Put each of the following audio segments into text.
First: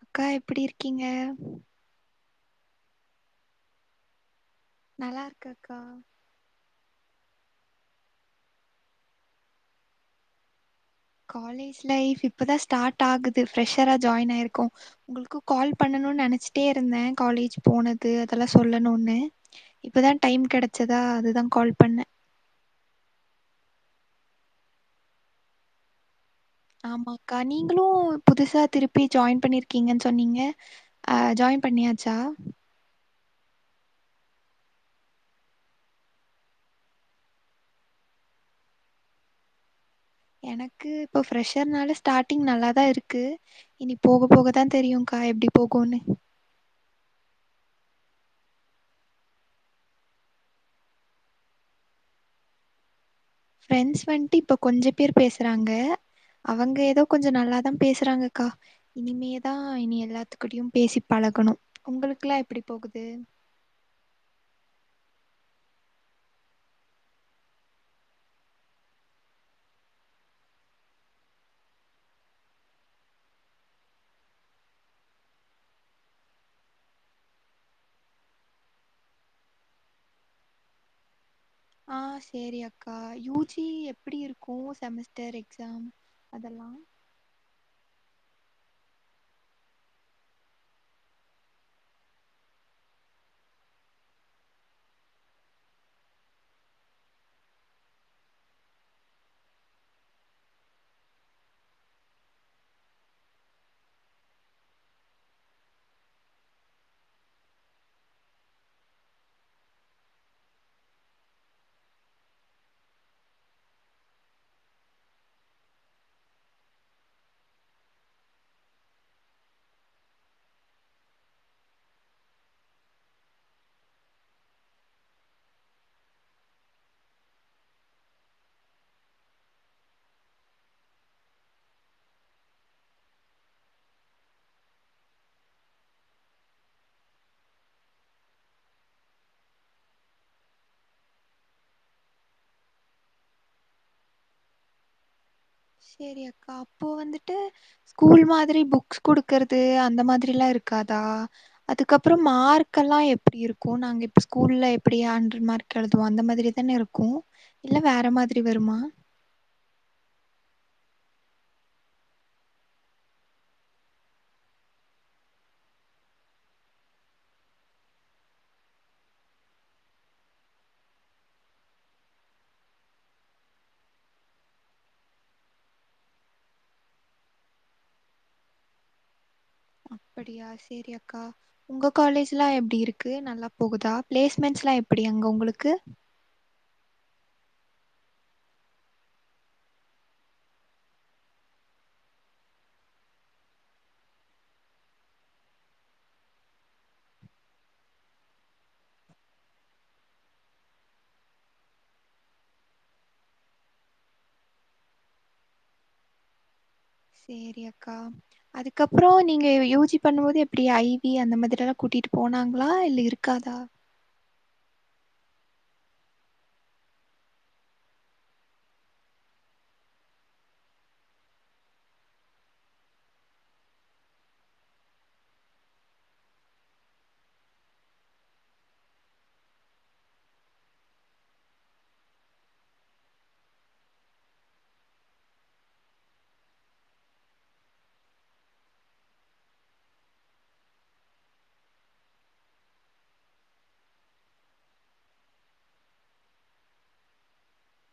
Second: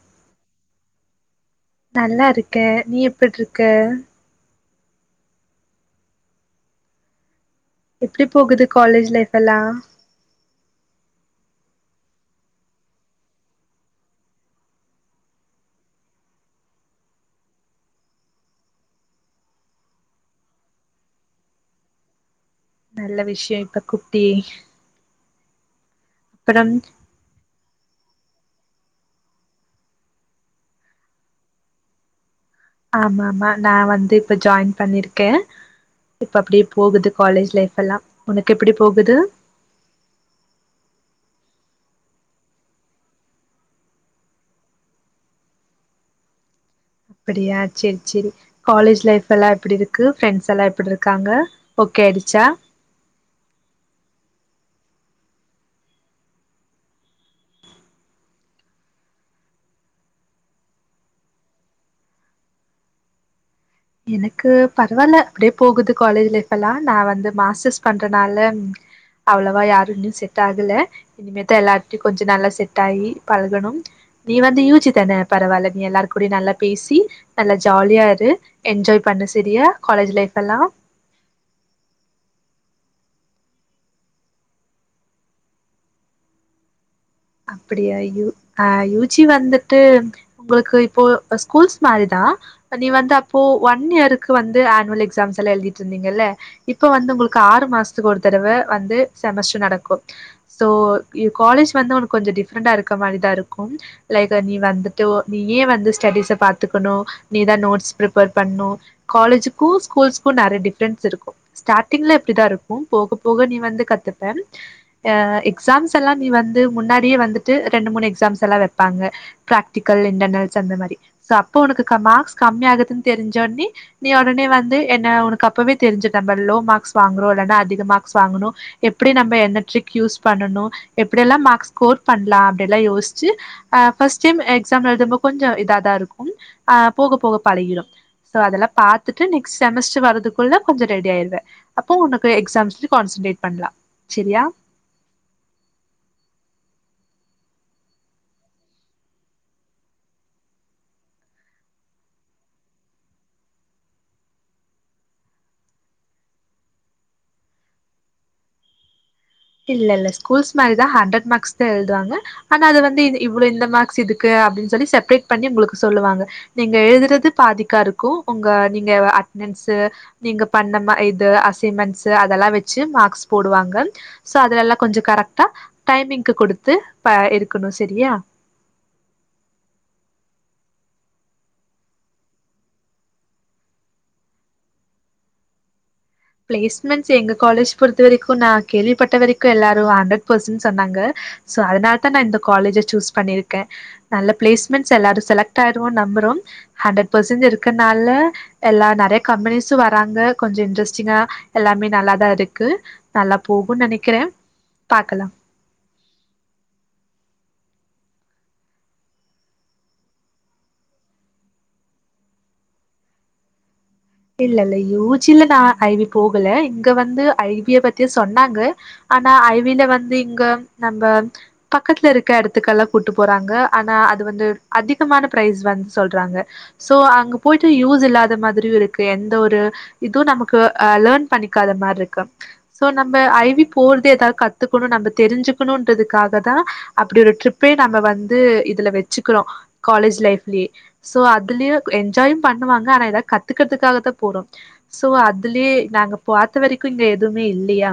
அக்கா எப்டி இருக்கீங்க நல்லா இருக்க நீ எப்பட்ருக்க நல்லாருக்கக்கா எப்டி போகுது காலேஜ் லைஃப் எல்லா காலேஜ் லைஃப் இப்பதா ஸ்டாட் ஆகுது ஃப்ரெஷ்ஷரா ஜாயின் ஆய்ருக்கோ உங்களுக்கு கால் பண்ணணு நெனச்சிட்ட இருந்த காலேஜ் போனது அதெல்லா சொல்லணுனு இப்பதா டைம் கெடச்சுதா அதுதா கால் பண்ண நல்ல விஷ்யோ இப்ப கூப்டியே அப்பற ஆமாக்கா நீங்களு புதுசா திருப்பி ஜாயின் பண்ணிருக்கீங்கன் சொன்னீங்க அ ஜாயின் பண்ணியாச்சா ஆமா ஆமா நா வந்து இப்ப ஜாயின் பண்ணிருக்கே இப்ப அப்டியே போவுது காலேஜ் லைஃப் எல்லா உனக்கு எப்டி போகுது எனக்கு இப்போ ஃப்ரெஷர்னால ஸ்டாடிங் நல்லாதா இருக்கு இனி போக போக தா தெரியுக்கா எப்டி போகுன்னு அப்டியா செரி செரி காலேஜ் லைஃப் எல்லா எப்டி இருக்கு ஃப்ரெண்ட்ஸ் எல்லா எப்டி இருக்காங்க ஓகே ஆயிடுச்சா ஃப்ரெண்ட்ஸ் வன்ட்டு இப்ப கொஞ்சோ பேர் பேசுறாங்க அவுங்க ஏதோ கொஞ்சோ நல்லாதா பேசுறாங்கக்கா இனிமே தா இனி எல்லாத்துக்கிட்டயு பேசி பழகணு உங்களுக்லா எப்டி போகுது எனக்கு பரவாயில்ல அப்டியே போகுது காலேஜ் லைஃப் எல்லா நா வந்து மாஸ்ஸர்ஸ் பண்றனால அவ்ளோவா யாரு இன்னு ஸெட் ஆகல இனிமேதா எல்லார்டையு கொஞ்சோ நல்லா ஸெட் ஆயி பழகணு நீ வந்து யூ. ஜி. தான பரவாயில்ல நீ எல்லாருக் கூடயு நல்லா பேசி நல்லா ஜாலியா இரு என்ஜாய் பண்ணு ஸெரிய காலேஜ் லைஃப் எல்லா ஆ ஸெரி அக்கா யூ. ஜி. எப்டி இருக்கு செமஸ்டர் எக்ஸாம் அதெல்லா அப்டியா யு ஆ யூ. ஜி. வந்துட்டு உங்களுக்கு இப்போ ஸ்கூல்ஸ் மாரிதா நீ வந்து அப்போ ஒன் இயருக்கு வந்து ஆனுவல் எக்ஸாம்ஸ் எல்லா எழுதிட்டு இர்ந்தீங்கல்ல இப்ப வந்து உங்களுக்கு ஆறு மாசத்துக்கு ஒரு தடவை வந்து செமஸ்டர் நடக்கு சோ காலேஜ் வந்து உனக்கு கொஞ்சோ டிஃப்ரெண்டா இருக்க மாரிதா இருக்கு லைக் நீ வந்துட்டு நீயே வந்து ஸ்டடிஸ பாத்துக்கணு நீதா நோட்ஸ் ப்ரிப்பர் பண்ணு காலேஜுக்கு ஸ்கூல்ஸுக்கு நிறைய டிஃப்ரென்ஸ் இருக்கு ஸ்டார்ட்டிங்ல இப்டிதா இருக்கு போக போக நீ வந்து கத்துப்ப ஆ எக்ஸாம்ஸ் எல்லா நீ வந்து முன்னாடியே வந்துட்டு ரெண்டு மூணு எக்ஸாம்ஸ் எல்லா வைப்பாங்க பிராக்டிக்கல் இன்டர்னல்ஸ் அந்த மாரி சோ அப்போ உனக்கு மார்க்ஸ் கம்மி ஆகுதுன்னு தெரிஞ்சோனே நீ உடனே வந்து என்ன உனக்கு அப்பவே தெரிஞ்சி நம்ம லோ மார்க்ஸ் வாங்குறோ இல்லன்னா அதிக மாக்ஸ் வாங்கணு எப்படி நம்ம என்ன ட்ரிக் யூஸ் பண்ணணு எப்படி எல்லா மார்க்ஸ் ஸ்கோர் பண்ணலா அப்படிலா யோசிச்சு ஆ ஃபர்ஸ்ட் டைம் எக்ஸாம்ல எழுதும்போ கொஞ்சோ இதாதா இருக்கு ஆ போக போக பழகிடு சோ அதெல்லா பாத்துட்டு நெக்ஜ்ட் செமஸ்டர் வரதுக்குள்ள கொஞ்ச ரெடி ஆயிடுவ அப்போ உனக்கு எக்ஸாம்ஸ் கான்சன்ட்ரேட் பண்ணலா சரியா சேரி அக்கா அப்போ வந்துட்டு ஸ்கூல் மாதிரி புக்ஸ் குடுக்குறது அந்த மாதிரிலா இருக்காதா அதுக்கப்புரோ மார்க்கெல்லா எப்டி இருக்கு நாங்க இப்போ ஸ்கூல்ல எப்டி ஹண்ட்ரட் மார்க் கழுதுவோ அந்த மாதிரிதான இருக்கு இல்ல வேற மாதிரி வருமா இல்ல இல்ல ஸ்கூல்ஸ் மாரிதா ஹண்ட்ரட் மார்க்ஸ்தா எழுதுவாங்க ஆனா அது வந்து இத் இவ்ளோ இந்த மார்க்ஸ் இதுக்கு அப்டின் சொல்லி செப்பரேட் பண்ணி உங்களுக்கு சொல்லுவாங்க நீங்க எழுதுறது பாதிக்கா இருக்கு உங்க நீங்க அட்னன்ஸு நீங்க பண்ண இது அசைன்மென்ட்ஸ் அதெல்லா வெச்சு மார்க்ஸ் போடுவாங்கள் ஸோ அதலெல்லா கொஞ்சோ கரெக்டா டைமிங்க்கு கொடுத்து ப இருக்கணு சரியா அப்படியா சேரி அக்கா உங்க காலேஜ்லா எப்டி இருக்கு நல்லா போகுதா பிளேஸ்மெண்ட்ஸ்லா எப்டி அங்க உங்களுக்கு பிளேஸ்மென்ட்ஸ் எங்க காலேஜ் பொறுத்த வரைக்கும் நா கேள்விப்பட்ட வரைக்கு எல்லாரு ஹண்ட்ரட் பர்சன்ட் சொன்னாங்க சோ அதனால தா நா இந்த காலேஜ சூஸ் பண்ணிருக்கே நல்ல பிளேஸ்மெண்ட்ஸ் எல்லாரு செலக்ட் ஆயிருவோ நம்புறோ ஹண்ட்ரட் பர்சன்ட் இருக்கனால எல்லா நிறைய கம்பனிஸும் வராங்க கொஞ்சம் இன்ட்ரெஸ்ட் சினா எல்லாமே நல்லாதா இருக்கு நல்லா போகுன் நெனைக்குறே பாக்கலா சேரி அக்கா அதுக்கப்பறோ நீங்க யூ ஜி பண்ணும்போது எப்டி ஐ வி அந்த மாதிரில்லா கூட்டிட்டு போனாங்களா இல்ல இருக்காதா இல்ல இல்ல யூ ஜில நா ஐ வி போகல இங்க வந்து ஐ விய பத்திய சொன்னாங்க ஆனா ஐ வில வந்து இங்க நம்ப பக்கத்துல இருக்க எடத்துக்கலா கூட்டு போறாங்க ஆனா அது வந்து அதிகமான ப்ரைஸ் வந்து சொல்றாங்க சோ அங்க போயிட்டு யூஸ் இல்லாத மாதிரியு இரு க்கு எந்த ஒரு இது நமக்கு அ லேர்ன் பண்ணிக்காத மார்ருக்கு சோ நம்ப ஐ வி போறது ஏதாவது கத்துக்கணு நம்ப தெருஞ்சுக்கணுன்றதுக்காக தா அப்டி ஒரு ட்ரிப்பே நம்ம வந்து இதுல வச்சுக்குறோ காலேஜ் லைஃப்லயே சோ அதுலயு என்ஜாயு பண்ணுவாங்க ஆனா ஏதாவது கத்துக்கிறதுக்காகத்தா போறோ சோ அதுலயே நாங்க பாத்த வரைக்கு இங்க எதுமே இல்லயா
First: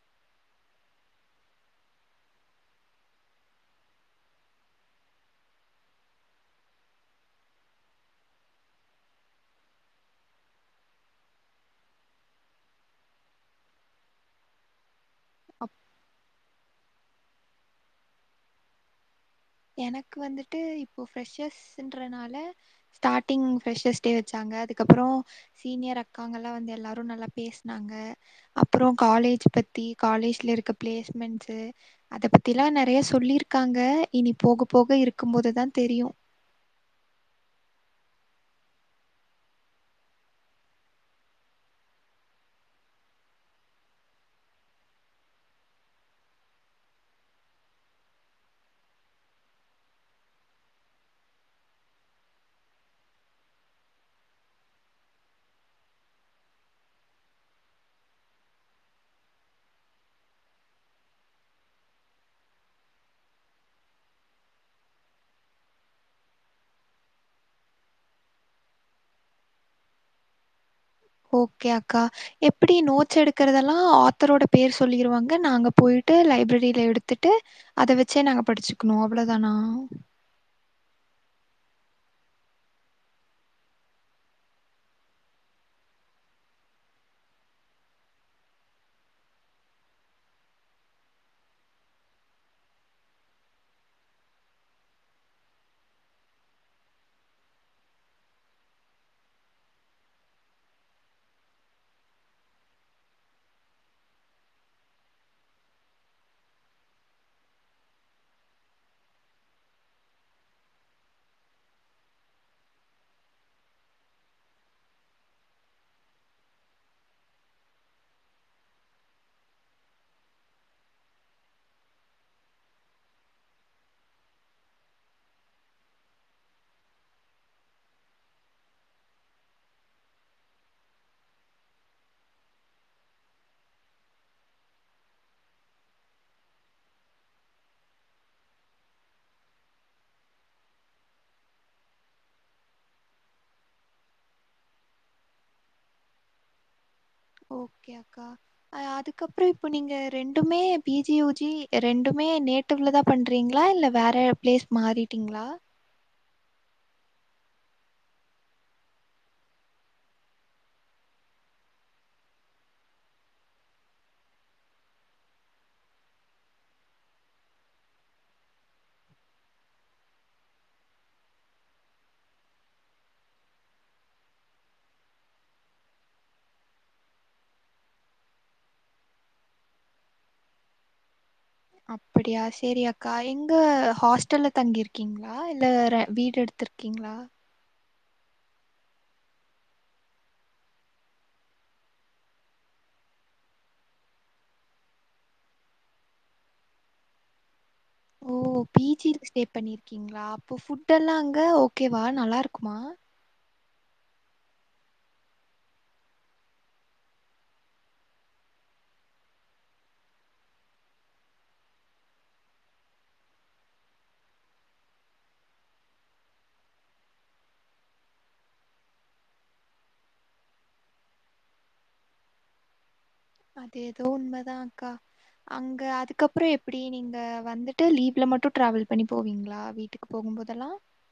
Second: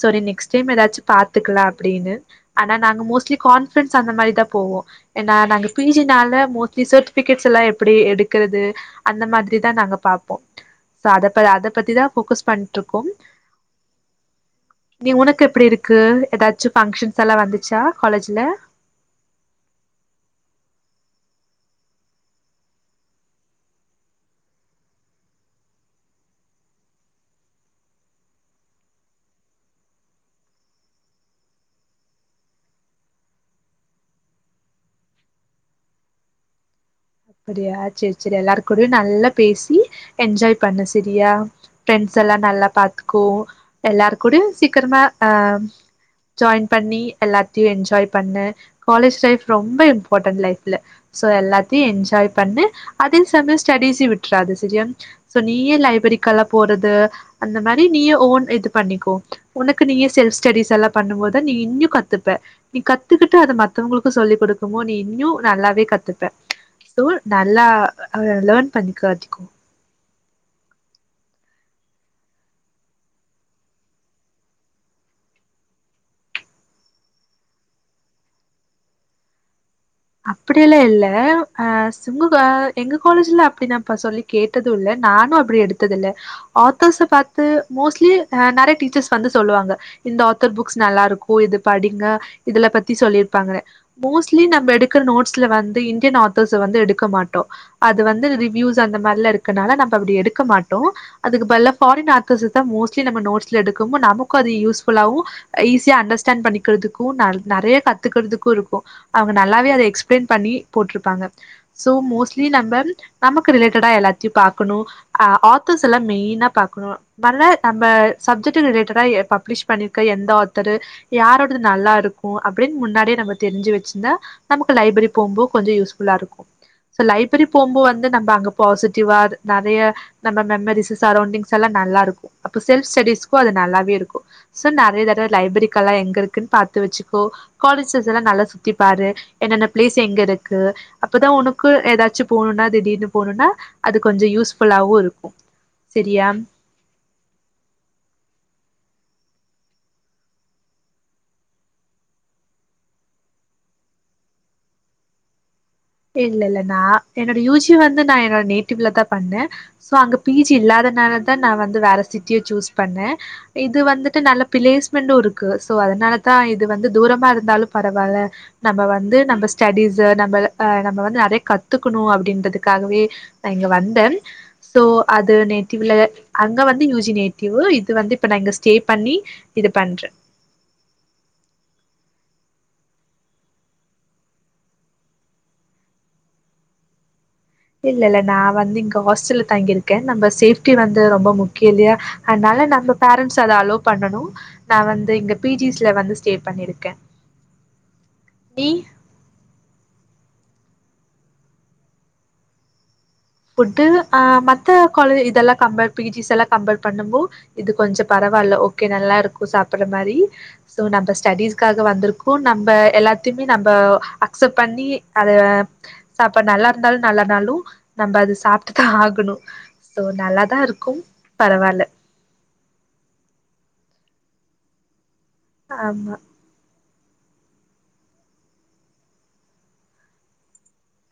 சோரி நெக்ஸ்ட் டைம் ஏதாச்சு பாத்துக்கலா அப்டீனு ஆனா நாங்க மோஸ்ட்லி கான்ஃபிரன்ஸ் அந்த மாரிதா போவோ ஏனா நாங்க பி ஜினால மோஸ்ட்லி சர்ட்டிபிகட்ஸ்ல்லா எப்டி எடுக்குறது அந்த மாதிரி தா நாங்க பாப்போ சோ அத ப அத பத்திதா ஃபோக்கஸ் பண்ட்ருக்கோம் நீ உனக்கு எப்டி அப் இருக்கு எதாச்சு ஃபங்ஷன்ஸல்லா வந்துச்சா காலேஜுல எனக்கு வந்துட்டு இப்போ ஃப்ரெஷர்ஸுன்றனால ஸ்டார்டிங் ஃப்ரஷர்ஸ் டே வச்சாங்க அதுக்கப்பறோ சீனியர் அக்காங்கல்லா வந்து எல்லாரு நல்லா பேஸ்னாங்க அப்பறோ காலேஜ் பத்தி காலேஜுல இருக்க பிளேஸ்மண்ட்ஸு அத பத்திலா நெறைய சொல்லிருக்காங்க இனி போக போக இருக்கும் போதுதா தெரியு அப்டியா செரி செரி எல்லார்கூடயு நல்லா பேசி என்ஜாய் பண்ணு செரியா ஃப்ரெண்ட்ஸ்சல்லா நல்லா பாத்துக்கோ எல்லார்கூடயு சீக்கரமா அ ஜாய்ன் பண்ணி எல்லாத்தையு என்ஜாய் பண்ணு காலேஜ் லைஃப் ரொம்ப இம்பார்ட்டன் லைஃப்ல சோ எல்லாத்தையு என்ஜாய் பண்ணு அதே சமயொ ஸ்டடிஸயு விட்றாத செரியா சோ நீயே லைப்ரரிக்கலா போறது அந்த மாரி நீயு ஓன் இது பண்ணிக்கோ ஒனக்கு நீயே செல்ஃப் ஸ்டடிஸ்சல்லா பண்ணும்போதுதா நீ இன்யு கத்துப்ப நீ கத்துக்கிட்டு அத மத்தவங்களுக்கு சொல்லிக் குடுக்குமோ நீ இன்யு நல்லாவே கத்துப்ப சோ நல்லா அ லேர்ன் பண்ணிக்கோ அதிகோ ஓகே அக்கா எப்டி நோட்ஸ் எடுக்கறதல்லா ஆத்தரோட பேர் சொல்லிருவாங்க நாங்க போய்ட்டு லைப்ரரில எடுத்துட்டு அத வச்சே நாங்க படுச்சுக்கணு அவ்ளோதானா அப்படியெல்லா இல்ல ஆ சுமுகா எங்க காலேஜ்ல அப்டி தாப்பா சொல்லி கேட்டது இல்ல நானு அப்டி எடுத்ததில்ல ஆத்தர்ஸ்ஸ பாத்து மோஸ்ட்லி அ நெறைய டீச்சர்ஸ் வந்து சொல்லுவாங்க இந்த ஆத்தர் புக்ஸ் நல்லாருக்கு இது படிங்க இதுல பத்தி சொல்லிருப்பாங்க மோஸ்ட்லி நம்ம எடுக் குற நோட்ஸ்ல வந்து இன்டியன் ஆத்தர்ஸ வந்து எடுக்க மாட்டோ அது வந்து ரிவ்யூஸ் அந்த மாரிலா இருக்கனால நம்ப அப்டி எடுக்க மாட்டோ அதுக்கு பதிலா ஃபாரின் ஆத்தர்ஸ தா மோஸ்ட்லி நம்ம நோட்ஸ்ல எடுக்குமு நமக்கு அது யூஸ்ஃபுல்லாவு ஈஸியா அண்டன்ஸ்டாண்ட் பண்ணிக்கிறதுக்கு ந நெறைய கத்துக்கறதுக்கு இருக்கு அவுங்க ந நல்லாவே அத எக்ஸ்பிளைன் பண்ணி போட்ருப்பாங்க சோ மோஸ்ட்லி நம்ப நமக்கு ரிலேட்டடா எல்லாத்தையு பாக்கணு ஆ ஆத்தர்ஸ்ஸெல்லா மெய்னா பாக்கணு நல்லா நம்ப சப்ஜெக்ட்டு ரிலேட்டடா எ பப்ளிஷ் பண்ணிருக்க எந்த ஆத்தரு யாரோடது நல்லாருக்கோ அப்டின் முன்னாடியே நம்ம தெரிஞ்சு வச்சிருந்தா நமக்கு லைப்ரி போம்போ கொஞ்சோ யூஸ்ஃபுல்லாயிருக்கு சோ லைப்ரி போம்போது வந்து நம்ப அங்க பாசிட்டிவா அது நெறய நம்ம மெம்மரிசு சரௌண்டிங்ஸ்ஸெல்லா நல்லாருக்கு அப்ப செல்ஃப் ஸ்டடிஸ்க்கு அது நல்லாவே இருக்கு சோ நெறைய தடவ லைப்ரரிக்கல்லா எங்க இருக்குன்னு பாத்து வச்சிக்கோ காலேஜஸ்லா நல்லா சுத்தி பாரு என்னென்ன ப்ளேஸ் எங்கருக்கு அப்பதா ஒனக்கு எதாச்சு போணும்னா திடீர்னு போணும்னா அது கொஞ்சோ யூஸ்ஃபுல்லாவு இருக்கு செரியா ஓகே அக்கா அ அதுக்கப்புற இப்ப நீங்க ரெண்டுமே பீ ஜி யூ ஜி ரெண்டுமே நே டிவ்ல தா பண்றீங்களா இல்ல வேற ப்ளேஸ் மாறிட்டீங்ளா இல்ல இல்ல நா என்னோட யூ ஜி வந்து நா என்னோட நேட்டிவ்ல தா பண்ணே சோ அங்க பீ ஜி இல்லாதனாலதா நா வந்து வேற சிட்டிய சூஸ் பண்ண இது வந்துட்டு நல்ல பிளேஸ்மெண்ட்டு இருக்கு சோ அதனாலதா இது வந்து தூரமா இருந்தாலு பரவாயில்ல நம்ப வந்து நம்ப ஸ்டடிஸ் நம்ப அ நம்ம வந்து நறைய கத்துக்கணு அப்படின்றதுக்காகவே நா இங்க வந்த சோ அது நேட்டிவ்வுல அங்க வந்து யூ ஜி நேட்டிவ் இது வந்து இப்ப நா இங்க ஸ்டே பண்ணி இது பண்ற அப்படியா சேரி அக்கா எங்க ஹாஸ்டல்ல தங்கிருக்கீங்களா இல்ல ர வீடு எடுத்துருக் கிங்ளா இல்லல்ல நா வந்து இங்க ஹாஸ்டல்ல தங்கிருக்க நம்ம சேஃப்ட்டி வந்து ரொம்ப முக்கிய இல்லயா அதனால நம்ப பேரண்ட்ஸ் அத அலோ பண்ணணு நா வந்து இங்க பி ஜிஸ்ல வந்து ஸ்டே பண்ணியிருக்க ஓ பி ஜில ஸ்டே பண்ணியிருக்கீங்களா அப்ப ஃபுடெல்லாம் அங்க ஓகேவா நல்லாருக்குமா ஃபுட்டு அ மத்த காலு இதெல்லா கம்பேர் பி ஜிஸ்ஸெல்லா கம்பேர் பண்ணும்போ இது கொஞ்ச பரவாயில்ல ஓகே நல்லாயிருக்கு சாப்புட்ற மாரி ஸோ நம்ப ஸ்டடிஸ்க்காக வந்துருக்கோ நம்ப எல்லாத்தியுமே நம்ப அக்சப் பண்ணி அத சப்பாட் நல்லாருந்தாலு நல்லனாலு நம்ப அது சாப்ட்டு தா ஆகணு ஸோ நல்லாதா இருக்கும் பரவால்ல அது எதோ உண்ம தான்க்கா அங்க ஆமா அதுக்க ப்புறோ எப்டி நீங்க வந்துட்டு லீவ்ல மட்டு ட்ராவல் பண்ணி போவீங்ளா வீட்டுக்கு போகும்போதல்லா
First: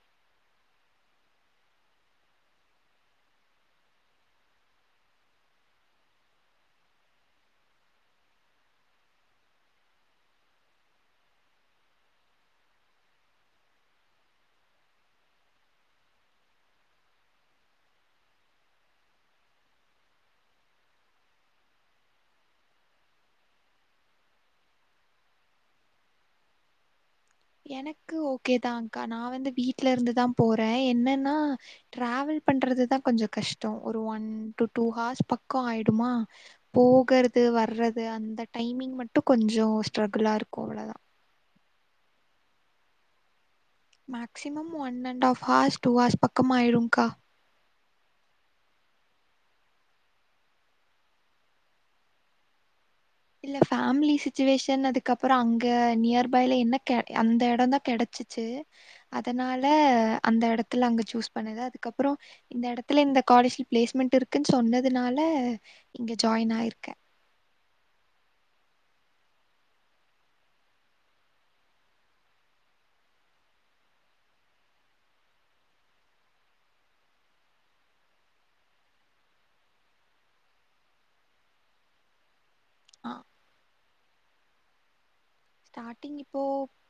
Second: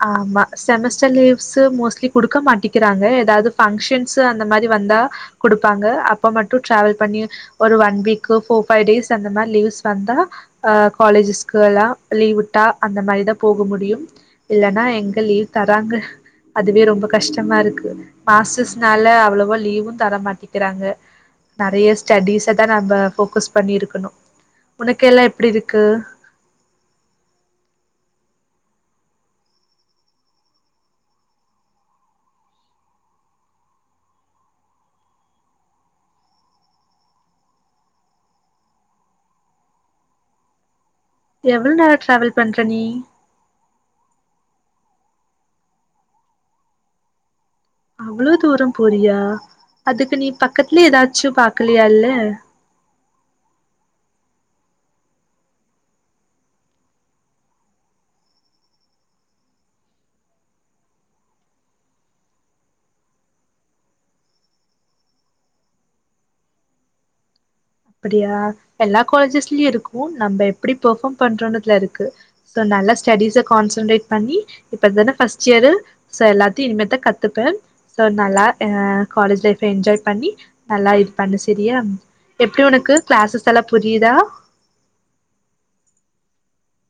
ஆமா செமஸ்டர் லீவ்ஸு மோஸ்ட்லி குடுக்க மாட்டிக்கிறாங்க ஏதாவ்து ஃபங்க்ஷன்ஸு அந்த மாரி வந்தா குடுப்பாங்க அப்ப மட்டு ட்ராவல் பண்ணி ஒரு one week four five days அந்த மாரி லீவ்ஸ் வந்தா அ காலேஜஸ்க்கு எல்லா லீவ் விட்டா அந்த மாரிதா போக முடியும் இல்லனா எங்க லீவ் தராங்க அதுவே ரொம்ப கஷ்டமா இருக்கு மாஸ்டர்ஸ்னால அவ்வளவா லீவும் தர மாட்டிக்கிறாங்க நறைய ஸ்டடீஸ தா நம்ப ஃபோக்கஸ் பண்ணி இருக்கணு உனக்கெல்லா எப்டி இருக்கு எனக்கு ஓகேதான் அக்கா நா வந்து வீட்லருந்துதான் போறே என்னன்னா ட்ராவல் பண்றதுதா கொஞ்சொ கஷ்டொ ஒரு ஒன் டு டூ ஹார்ஸ் பக்கொ ஆயிடுமா போகறது வர்றது அந்த டைமிங் மட்டு கொஞ்சோ ஸ்ட்ரகுளாருக்கு அவ்ளோதா எவள் நேர ட்ராவல் பண்ற நீ maximum one and half hours two hours பக்கம் ஆயிருங்கா அவளோ தூரோம் போறியா அதுக்கு நீ பக்கத்துலே ஏதாச்சு பாக்கலையா இல்ல இல்ல ஃபேமிலி சுச்சுவேஷன் அதுக்குப்புற அங்க நியர் பைல என்ன க அந்த எட தா கெடைச்சி ச்சு அதனால அந்த எடத்துல அங்க சூஸ் பண்ணது அதுக்கப்பறோ இந்த எடத்துல இந்த காலேஜ்ல பிளேஸ்மென்ட் இருக்குன் சொன்னதுனால இங்க ஜாயின் ஆயிருக்க அப்படியா எல்லா காலேஜஸ்லயு இருக்கு நம்ம எப்டி பெர்ஃபார்ம் பண்றோன்றதுல இருக்கு சோ நல்ல ஸ்டெடிஸ கான்சன்ட்ரேட் பண்ணி இப்ப இதான ஃபஸ்ட் இயரு சோ எல்லாத்தையு இனிமேத்தா கத்துப்ப சோ நல்லா ஆ காலேஜ் லைஃப்ப என்ஜாய் பண்ணி நல்லா இது பண்ணு செரியா எப்டி ஒனக்கு ஆ க்ளாஸஸ்ஸெல்லா புரியுதா ஸ்டாட்டிங் இப்போ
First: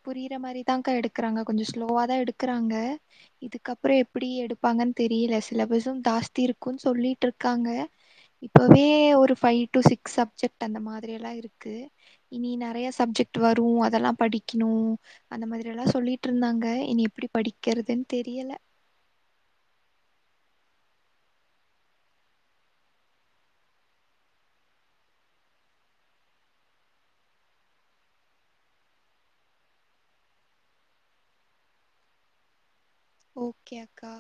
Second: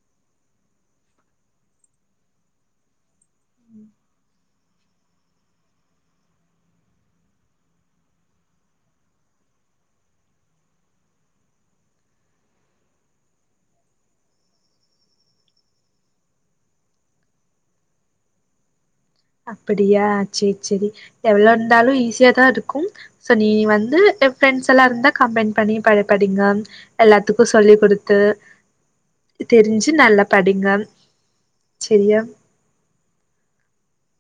புரியிற மாரிதாக்கா எடுக்குறாங்க கொஞ்சொ ஸ்லோவா தா எடுக்குறாங்க இதுக்கப்பறோ எப்டி எடுப்பாங்கன் தெரியல சிலபஸும் தாஸ்தி இருக்குன்னு சொல்லீட்ருக்காங்க இப்பவே ஒரு ஃபை டு சிக்ஸ் சப்ஜெக்ட் அந்த மாதிரி எல்லா இருக்கு இனி நறைய சப்ஜெக்ட்டு வரு அதல்லா படிக்ணு அந்த மாதிரி எல்லா சொல்லீட்ருந்தாங்க இனி எப்டி படிக்கறதுன் தெரியல அப்பிடியா சேர் செரி எவ்ளோ இருந்தாலு ஈஸியா தா இருக்கு சோ நீ வந்து என் ஃப்ரெண்ட்ஸ் எல்லா இருந்தா கம்பைண் பண்ணி ப படிங்க எல்லாத்துக்கு சொல்லி குடுத்து தெரிஞ்சு நல்லா படிங்க செரியா ஓகே அக்கா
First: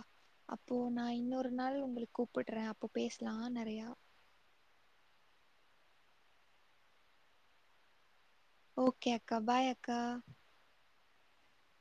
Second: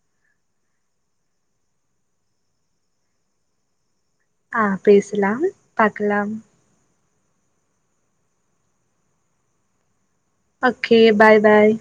அப்போ நா இன்னொரு நாள் உங்களுக்கு கூப்புடுறே அப்போ பேசலா நறையா ஆ பேசலாம் பாக்கலாம் ஓகே அக்கா பாய் அக்கா ஓகே பாய் பாய்